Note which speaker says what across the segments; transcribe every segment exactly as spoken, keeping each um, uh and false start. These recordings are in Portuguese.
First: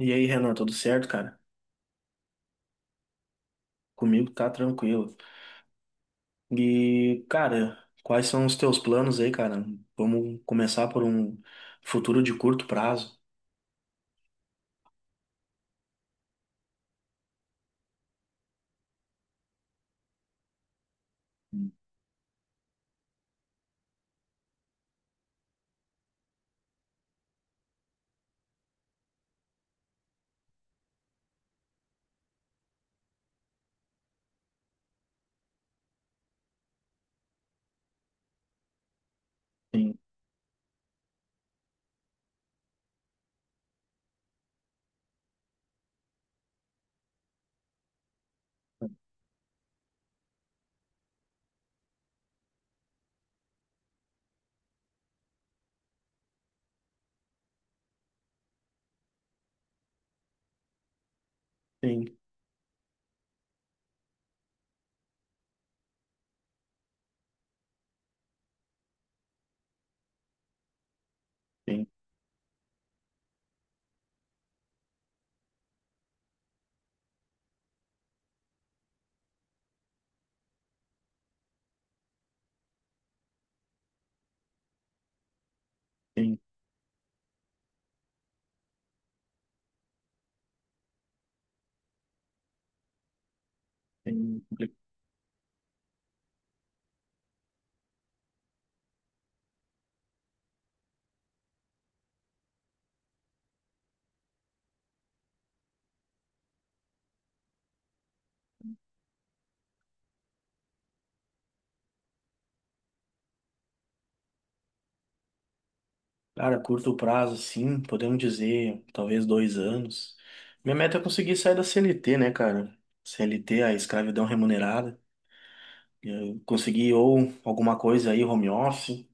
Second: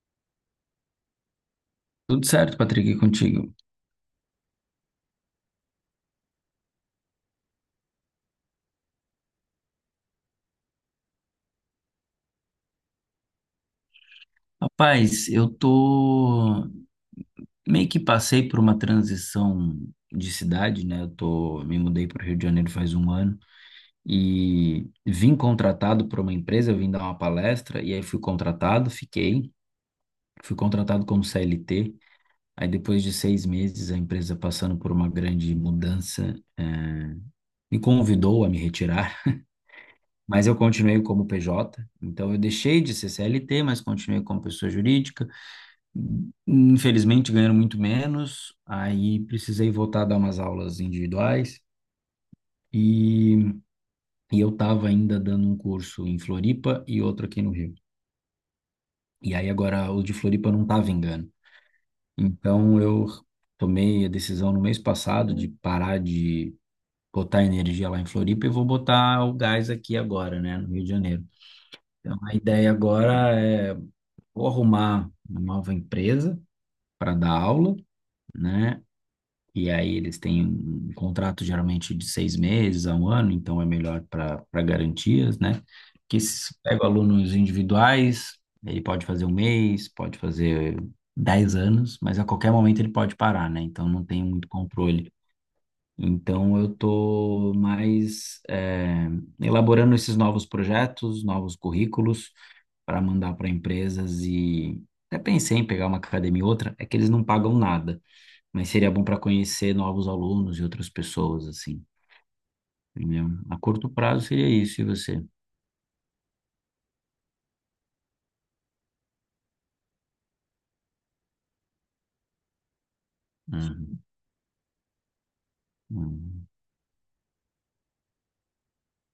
Speaker 1: E aí, Renan, tudo certo, cara?
Speaker 2: Tudo certo, Patrick, e contigo?
Speaker 1: Comigo tá tranquilo. E, cara, quais são os teus planos aí, cara? Vamos começar por um futuro de curto prazo.
Speaker 2: Rapaz, eu tô meio que passei por uma transição de cidade, né? Eu tô me mudei para o Rio de Janeiro faz um ano e vim contratado por uma empresa, eu vim dar uma palestra e aí fui contratado, fiquei, fui contratado como C L T. Aí depois de seis meses, a empresa passando por uma grande mudança, eh, me convidou a me retirar,
Speaker 1: Sim,
Speaker 2: mas eu continuei como P J. Então eu deixei de ser C L T, mas continuei como pessoa jurídica. Infelizmente, ganhando muito menos, aí precisei voltar a dar umas aulas individuais e, e eu estava ainda dando um curso em Floripa e outro aqui no Rio. E aí agora o de Floripa não tá vingando.
Speaker 1: sim,
Speaker 2: Então eu tomei a decisão no mês passado de parar de botar energia lá em Floripa e vou botar o gás aqui agora, né, no Rio de Janeiro.
Speaker 1: sim,
Speaker 2: Então a ideia agora é vou arrumar uma nova empresa para dar aula, né? E aí eles têm um contrato geralmente de seis meses a um ano, então é melhor para para garantias, né? Que
Speaker 1: sim,
Speaker 2: se pega alunos individuais, ele pode fazer um mês, pode fazer dez anos, mas a qualquer momento ele pode parar, né? Então não tem
Speaker 1: sim.
Speaker 2: muito controle. Então eu tô mais eh, elaborando esses novos projetos, novos currículos para mandar para empresas e até pensei em pegar uma academia e outra, é que eles não pagam nada, mas seria bom para conhecer novos alunos e outras pessoas, assim, entendeu? A curto prazo seria isso, e você?
Speaker 1: Cara, curto prazo, sim, podemos dizer, talvez dois anos. Minha meta é conseguir sair da C L T, né, cara? C L T, a
Speaker 2: Uhum.
Speaker 1: escravidão remunerada. Eu
Speaker 2: Uhum.
Speaker 1: conseguir ou alguma coisa aí, home office.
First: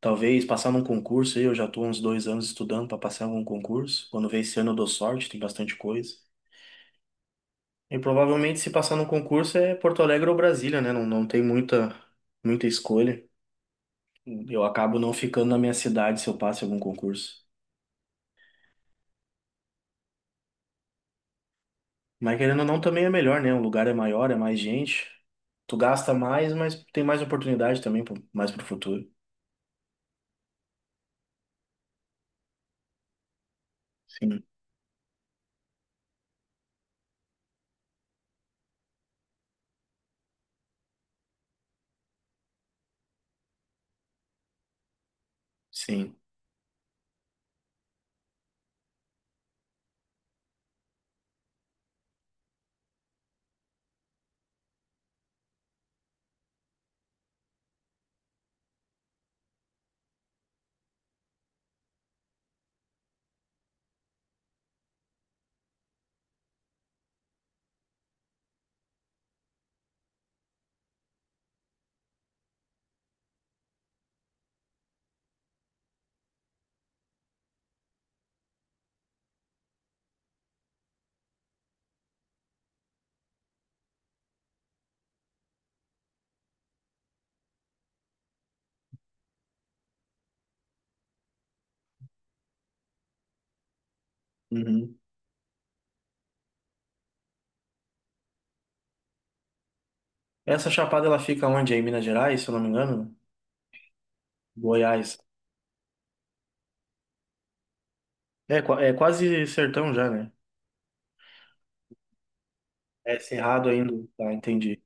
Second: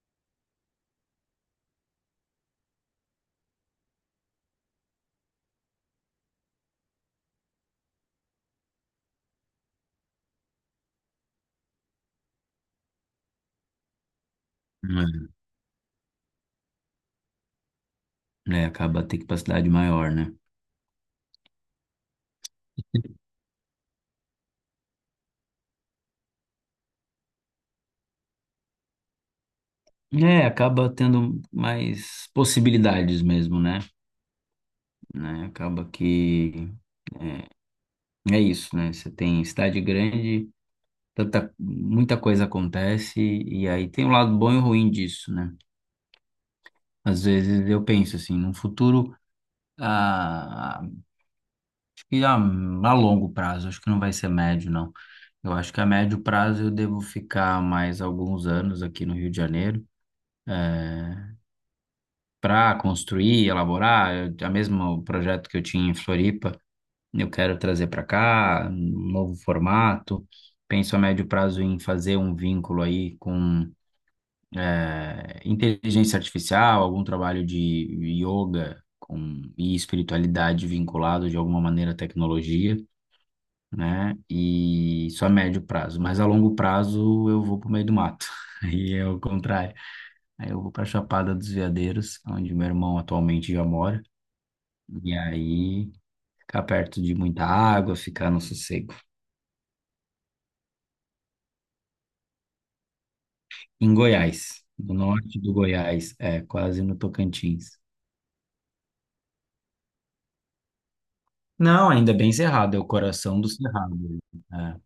Speaker 1: Talvez passar num concurso aí, eu já estou uns dois anos estudando para passar em algum concurso. Quando vem esse ano eu dou sorte, tem bastante coisa. E provavelmente se passar num concurso é Porto Alegre ou Brasília, né? Não, não tem muita, muita escolha. Eu acabo não ficando na minha cidade se eu passo em algum concurso.
Speaker 2: É, acaba ter capacidade maior, né?
Speaker 1: Mas querendo ou não, também é melhor, né? O lugar é maior, é mais gente. Tu gasta mais, mas tem mais oportunidade também, pro- mais pro futuro.
Speaker 2: É, acaba tendo mais possibilidades mesmo, né?
Speaker 1: Sim,
Speaker 2: Né? Acaba que é, é isso, né? Você tem cidade grande, tanta, muita coisa acontece, e aí tem um lado bom e ruim disso, né?
Speaker 1: sim.
Speaker 2: Às vezes eu penso assim, no futuro, a e a, a longo prazo, acho que não vai ser médio, não. Eu acho que a médio prazo eu devo ficar mais alguns anos aqui no Rio de Janeiro para construir, elaborar. Eu, a mesmo projeto que eu tinha em Floripa, eu quero trazer para cá, um novo formato. Penso a médio prazo em fazer um vínculo aí com eh, inteligência artificial, algum trabalho de yoga com, e espiritualidade vinculado de alguma maneira à tecnologia. Né? E só a médio prazo, mas a longo prazo eu vou pro meio do mato. Aí é o contrário. Aí eu vou pra Chapada dos Veadeiros, onde meu irmão atualmente já mora,
Speaker 1: Uhum.
Speaker 2: e aí ficar perto de muita água, ficar no sossego.
Speaker 1: Essa chapada ela fica onde? É em Minas Gerais, se eu não me engano?
Speaker 2: Em Goiás, no
Speaker 1: Goiás.
Speaker 2: norte do Goiás, é quase no Tocantins.
Speaker 1: É, qua- é quase sertão já, né?
Speaker 2: Não, ainda é bem cerrado, é o
Speaker 1: É
Speaker 2: coração do
Speaker 1: cerrado ainda.
Speaker 2: cerrado.
Speaker 1: Tá,
Speaker 2: Né?
Speaker 1: entendi.
Speaker 2: É.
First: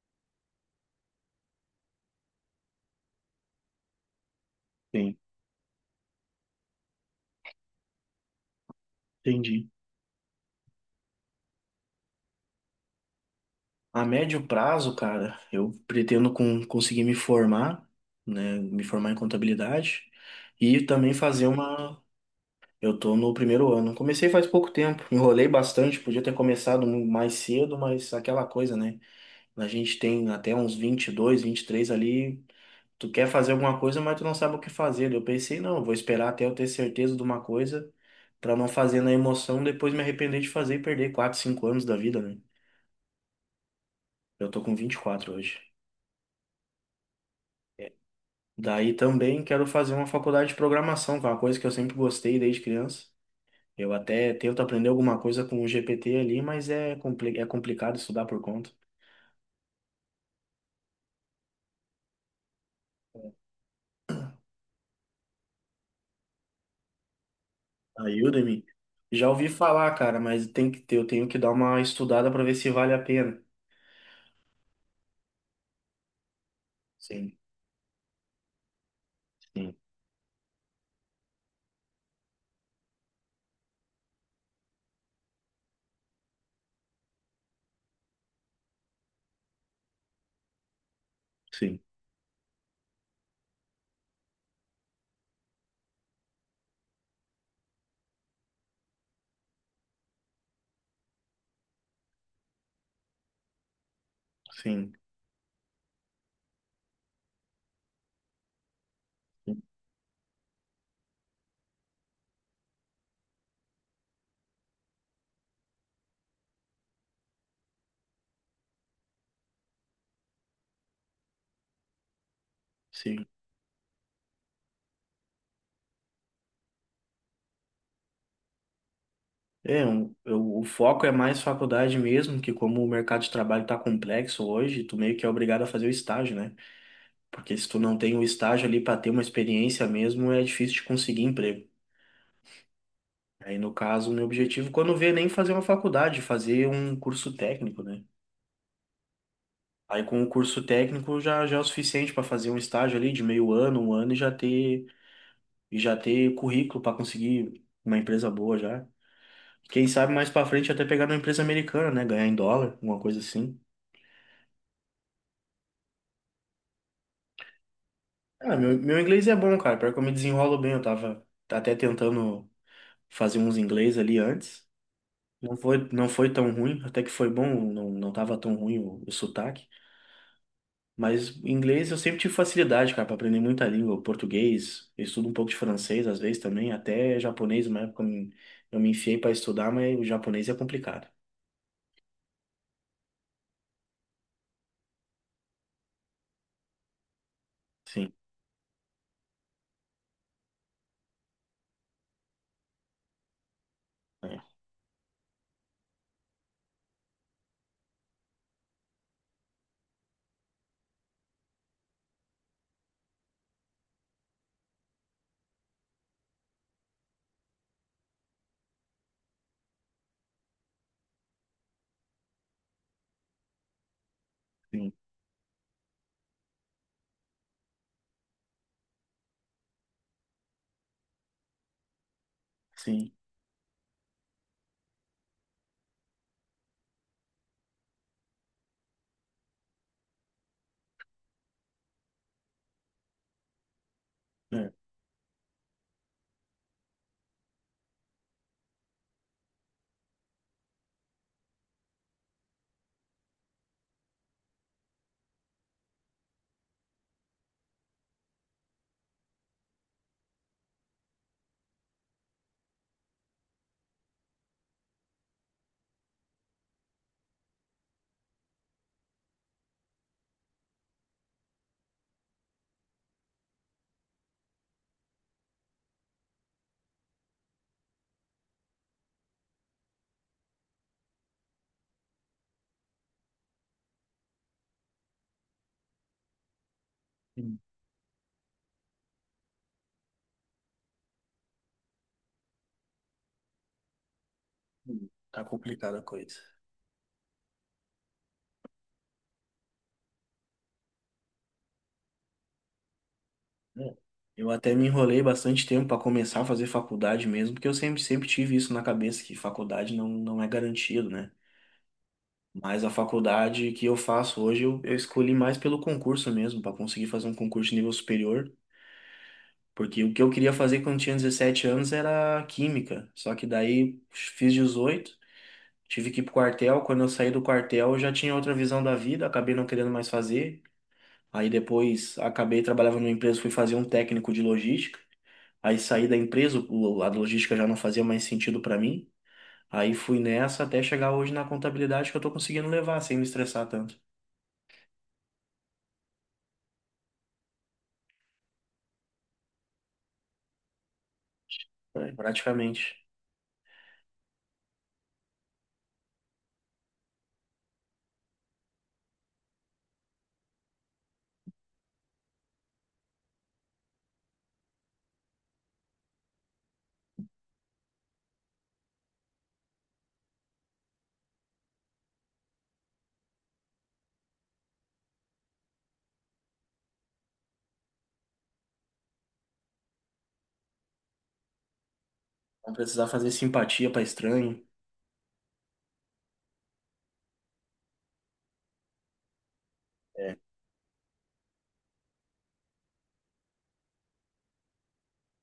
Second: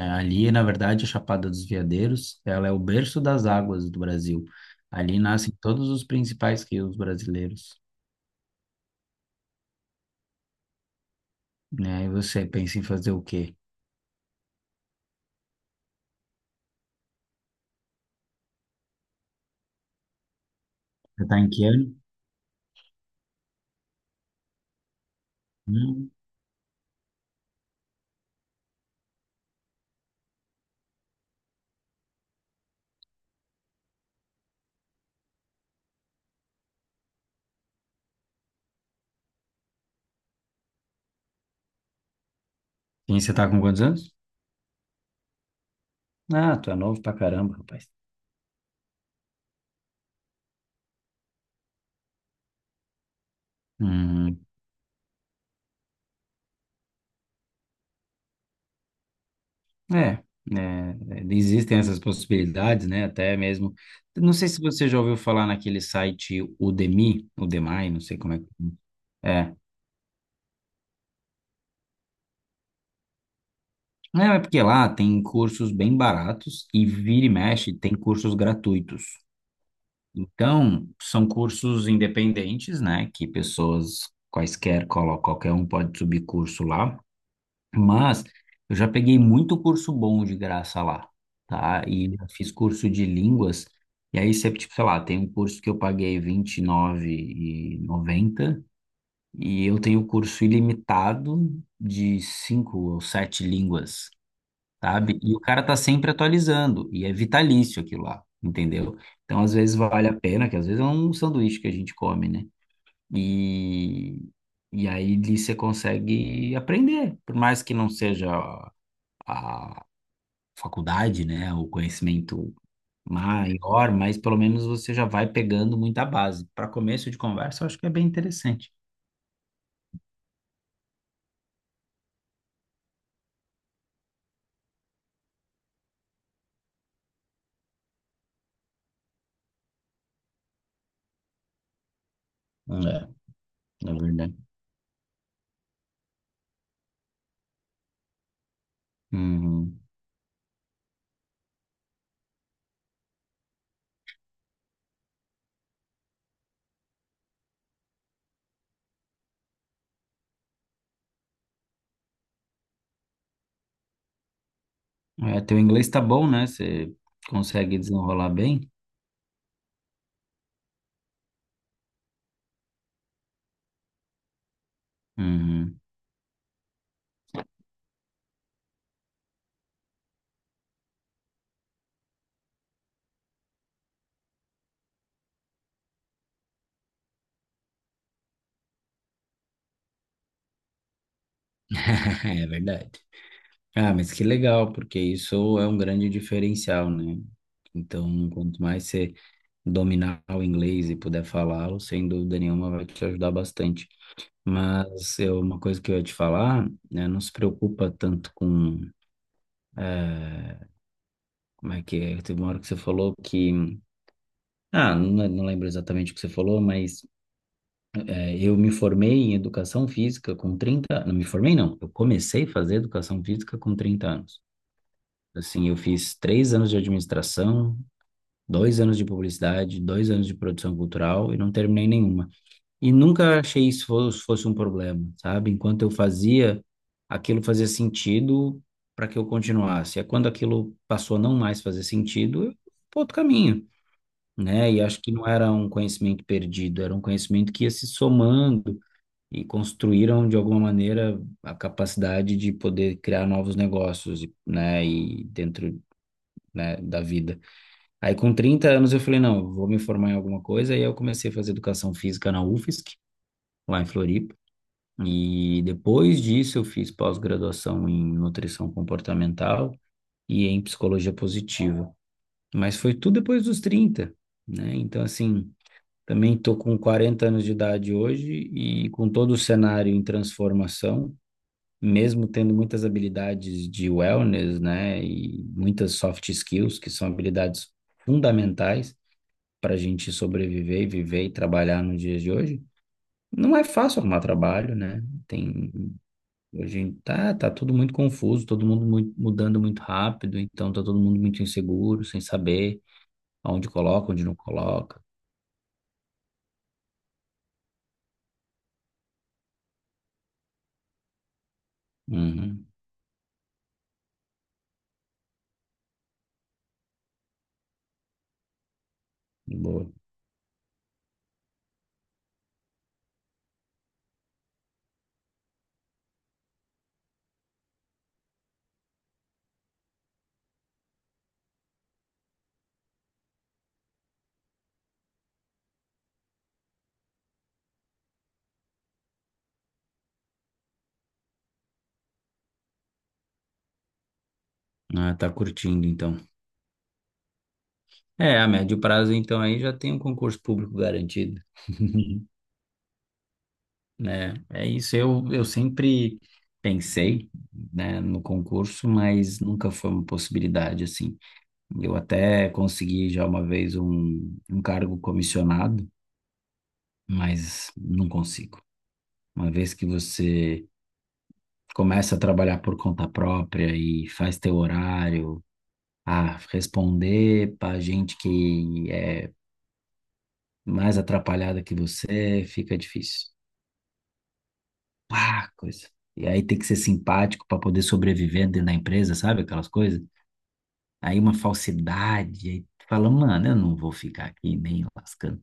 Speaker 2: É, ali, na verdade, a Chapada dos Veadeiros, ela é o berço das águas do Brasil.
Speaker 1: Sim,
Speaker 2: Ali nascem todos os principais rios brasileiros.
Speaker 1: entendi.
Speaker 2: Né? E você pensa em fazer o quê?
Speaker 1: A médio prazo, cara, eu pretendo com, conseguir me formar, né? Me formar em contabilidade e também
Speaker 2: Você tá
Speaker 1: fazer
Speaker 2: em que ano?
Speaker 1: uma. Eu tô no primeiro ano. Comecei faz pouco tempo, enrolei bastante,
Speaker 2: Hum.
Speaker 1: podia ter começado mu- mais cedo, mas aquela coisa, né? A gente tem até uns vinte e dois, três ali. Tu quer fazer alguma coisa, mas tu não sabe o que fazer. Eu pensei, não, eu vou esperar até eu ter certeza de uma coisa pra não fazer na emoção, depois me arrepender de fazer e perder quatro cinco anos da vida, né?
Speaker 2: E você tá com quantos anos?
Speaker 1: Eu tô com vinte e quatro hoje.
Speaker 2: Ah, tu é novo pra caramba, rapaz.
Speaker 1: Daí também quero fazer uma faculdade de programação, que é uma coisa que eu sempre gostei desde criança. Eu até
Speaker 2: Uhum.
Speaker 1: tento aprender alguma coisa com o G P T ali, mas é, compli é complicado estudar por conta.
Speaker 2: É, né, existem essas possibilidades, né? Até mesmo. Não sei se você já ouviu falar naquele site Udemy, Udemy, não
Speaker 1: A
Speaker 2: sei como é que.
Speaker 1: Udemy, já ouvi
Speaker 2: É.
Speaker 1: falar, cara, mas tem que ter, eu tenho que dar uma estudada pra ver se vale a pena.
Speaker 2: Não, é porque lá tem cursos bem baratos e vira e
Speaker 1: Sim,
Speaker 2: mexe tem cursos gratuitos.
Speaker 1: sim,
Speaker 2: Então, são cursos independentes, né? Que pessoas quaisquer, colo- qualquer um pode subir curso lá. Mas eu já peguei muito curso bom de graça lá,
Speaker 1: sim,
Speaker 2: tá? E já fiz curso de línguas. E aí sempre, tipo, sei lá, tem um curso que eu paguei R vinte e nove e noventa e nove e noventa e eu tenho curso ilimitado de cinco ou sete línguas,
Speaker 1: sim.
Speaker 2: sabe? E o cara tá sempre atualizando e é vitalício aquilo lá, entendeu? Então, às vezes vale a pena, que às vezes é um sanduíche que a gente come, né? E, e aí ali você consegue aprender, por mais que não seja a faculdade, né, o conhecimento
Speaker 1: Sim.
Speaker 2: maior, mas pelo menos você já vai pegando muita base. Para começo de conversa, eu acho que é bem interessante.
Speaker 1: É, um- eu- o foco é mais faculdade mesmo, que como o mercado de trabalho está complexo hoje, tu meio que é obrigado a fazer o estágio, né? Porque se tu não tem o estágio ali para ter uma experiência mesmo, é difícil de conseguir emprego.
Speaker 2: É,
Speaker 1: Aí, no
Speaker 2: na
Speaker 1: caso, o meu
Speaker 2: verdade.
Speaker 1: objetivo, quando vê, é nem fazer uma faculdade, fazer um curso técnico, né?
Speaker 2: Uhum.
Speaker 1: Aí, com o curso técnico, já, já é o suficiente para fazer um estágio ali de meio ano, um ano, e já ter, e já ter currículo para conseguir uma empresa boa já. Quem sabe mais para frente até pegar numa empresa americana, né? Ganhar em dólar, alguma coisa assim.
Speaker 2: É, teu inglês tá bom, né? Você consegue desenrolar
Speaker 1: Ah,
Speaker 2: bem?
Speaker 1: meu, meu inglês é bom, cara. Pior que eu me desenrolo bem. Eu tava até tentando fazer uns inglês ali antes. Não
Speaker 2: Uhum.
Speaker 1: foi, não foi tão ruim, até que foi bom, não, não tava tão ruim o, o sotaque. Mas inglês eu sempre tive facilidade, cara, pra aprender muita língua. O português, eu estudo um pouco de francês às vezes também, até japonês, uma época eu me, eu me enfiei pra estudar, mas o japonês é complicado.
Speaker 2: É verdade. Ah, mas que legal, porque isso é um grande diferencial, né?
Speaker 1: Sim,
Speaker 2: Então, quanto mais você dominar o inglês e puder falá-lo, sem dúvida nenhuma vai te ajudar bastante.
Speaker 1: é,
Speaker 2: Mas é uma coisa que eu ia te falar, né, não se preocupa tanto com, eh, como é que é? Teve uma hora que você falou que, ah, não, não lembro exatamente o que você falou, mas eh, eu me formei em educação física com trinta, não me formei não, eu comecei a fazer educação física com trinta anos.
Speaker 1: sim,
Speaker 2: Assim, eu fiz três anos de administração, dois anos de publicidade, dois anos de produção cultural e não terminei nenhuma. E
Speaker 1: sim,
Speaker 2: nunca achei isso fosse, fosse um problema, sabe? Enquanto eu fazia, aquilo fazia sentido para que eu continuasse. É quando aquilo passou a não mais fazer sentido, eu fui para outro caminho,
Speaker 1: é.
Speaker 2: né? E acho que não era um conhecimento perdido, era um conhecimento que ia se somando e construíram de alguma maneira a capacidade de poder criar novos negócios, né? E dentro, né, da vida. Aí com trinta anos eu falei, não, vou me formar em alguma coisa, e aí eu comecei a fazer educação física na U F S C, lá em Floripa, e depois disso eu fiz pós-graduação em nutrição comportamental e em psicologia positiva. Mas foi tudo depois dos trinta, né? Então, assim, também estou com quarenta anos de idade hoje e com todo o cenário em transformação, mesmo tendo muitas habilidades de wellness, né? E muitas soft skills, que são
Speaker 1: Hum,
Speaker 2: habilidades fundamentais para a gente sobreviver, viver e trabalhar nos dias de hoje. Não é fácil arrumar trabalho, né?
Speaker 1: hum, Tá
Speaker 2: Tem
Speaker 1: complicada a coisa.
Speaker 2: Hoje tá, tá tudo muito confuso, todo mundo mui- mudando muito rápido, então tá todo mundo muito inseguro, sem saber aonde
Speaker 1: É.
Speaker 2: coloca, onde não
Speaker 1: Eu até me
Speaker 2: coloca.
Speaker 1: enrolei bastante tempo para começar a fazer faculdade mesmo, porque eu sempre, sempre tive isso na cabeça, que faculdade não, não é garantido, né?
Speaker 2: Uhum,
Speaker 1: Mas a faculdade que eu faço hoje, eu, eu escolhi mais pelo concurso mesmo, para conseguir fazer um concurso de nível superior,
Speaker 2: boa.
Speaker 1: porque o que eu queria fazer quando tinha dezessete anos era química, só que daí fiz dezoito, tive que ir pro quartel, quando eu saí do quartel eu já tinha outra visão da vida, acabei não querendo mais fazer, aí depois acabei trabalhando numa empresa, fui fazer um técnico de logística. Aí saí da empresa, o- a logística já não fazia mais sentido para mim. Aí fui nessa até chegar hoje na contabilidade que eu tô conseguindo levar sem me estressar tanto.
Speaker 2: Ah, tá curtindo então. É, a médio prazo então aí já tem um concurso público garantido.
Speaker 1: É, praticamente.
Speaker 2: Né, é isso, eu, eu sempre pensei, né, no concurso, mas nunca foi uma possibilidade assim. Eu até consegui já uma vez um, um cargo comissionado, mas não consigo. Uma vez que você começa a trabalhar por conta própria e faz teu horário, a responder para gente que é mais atrapalhada que você,
Speaker 1: Não
Speaker 2: fica
Speaker 1: precisar
Speaker 2: difícil.
Speaker 1: fazer simpatia para estranho.
Speaker 2: Ah, coisa. E aí tem que ser simpático para poder sobreviver dentro da empresa, sabe? Aquelas coisas.
Speaker 1: É.
Speaker 2: Aí uma falsidade, aí tu fala, mano, eu não vou ficar aqui nem lascando.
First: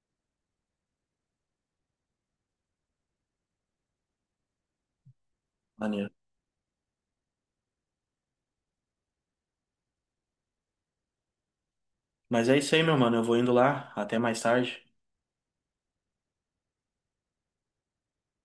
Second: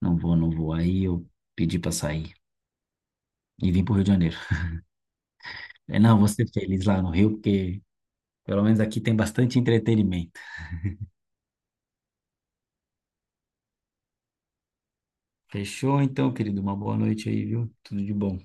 Speaker 2: Não vou, não vou. Aí eu pedi para sair e vim pro Rio de Janeiro. Falei,
Speaker 1: Maneiro.
Speaker 2: não, vou ser feliz lá no Rio, porque pelo menos aqui tem bastante entretenimento.
Speaker 1: Mas é isso aí, meu mano. Eu vou indo lá. Até mais tarde.
Speaker 2: Fechou então, querido? Uma boa noite aí, viu? Tudo de bom.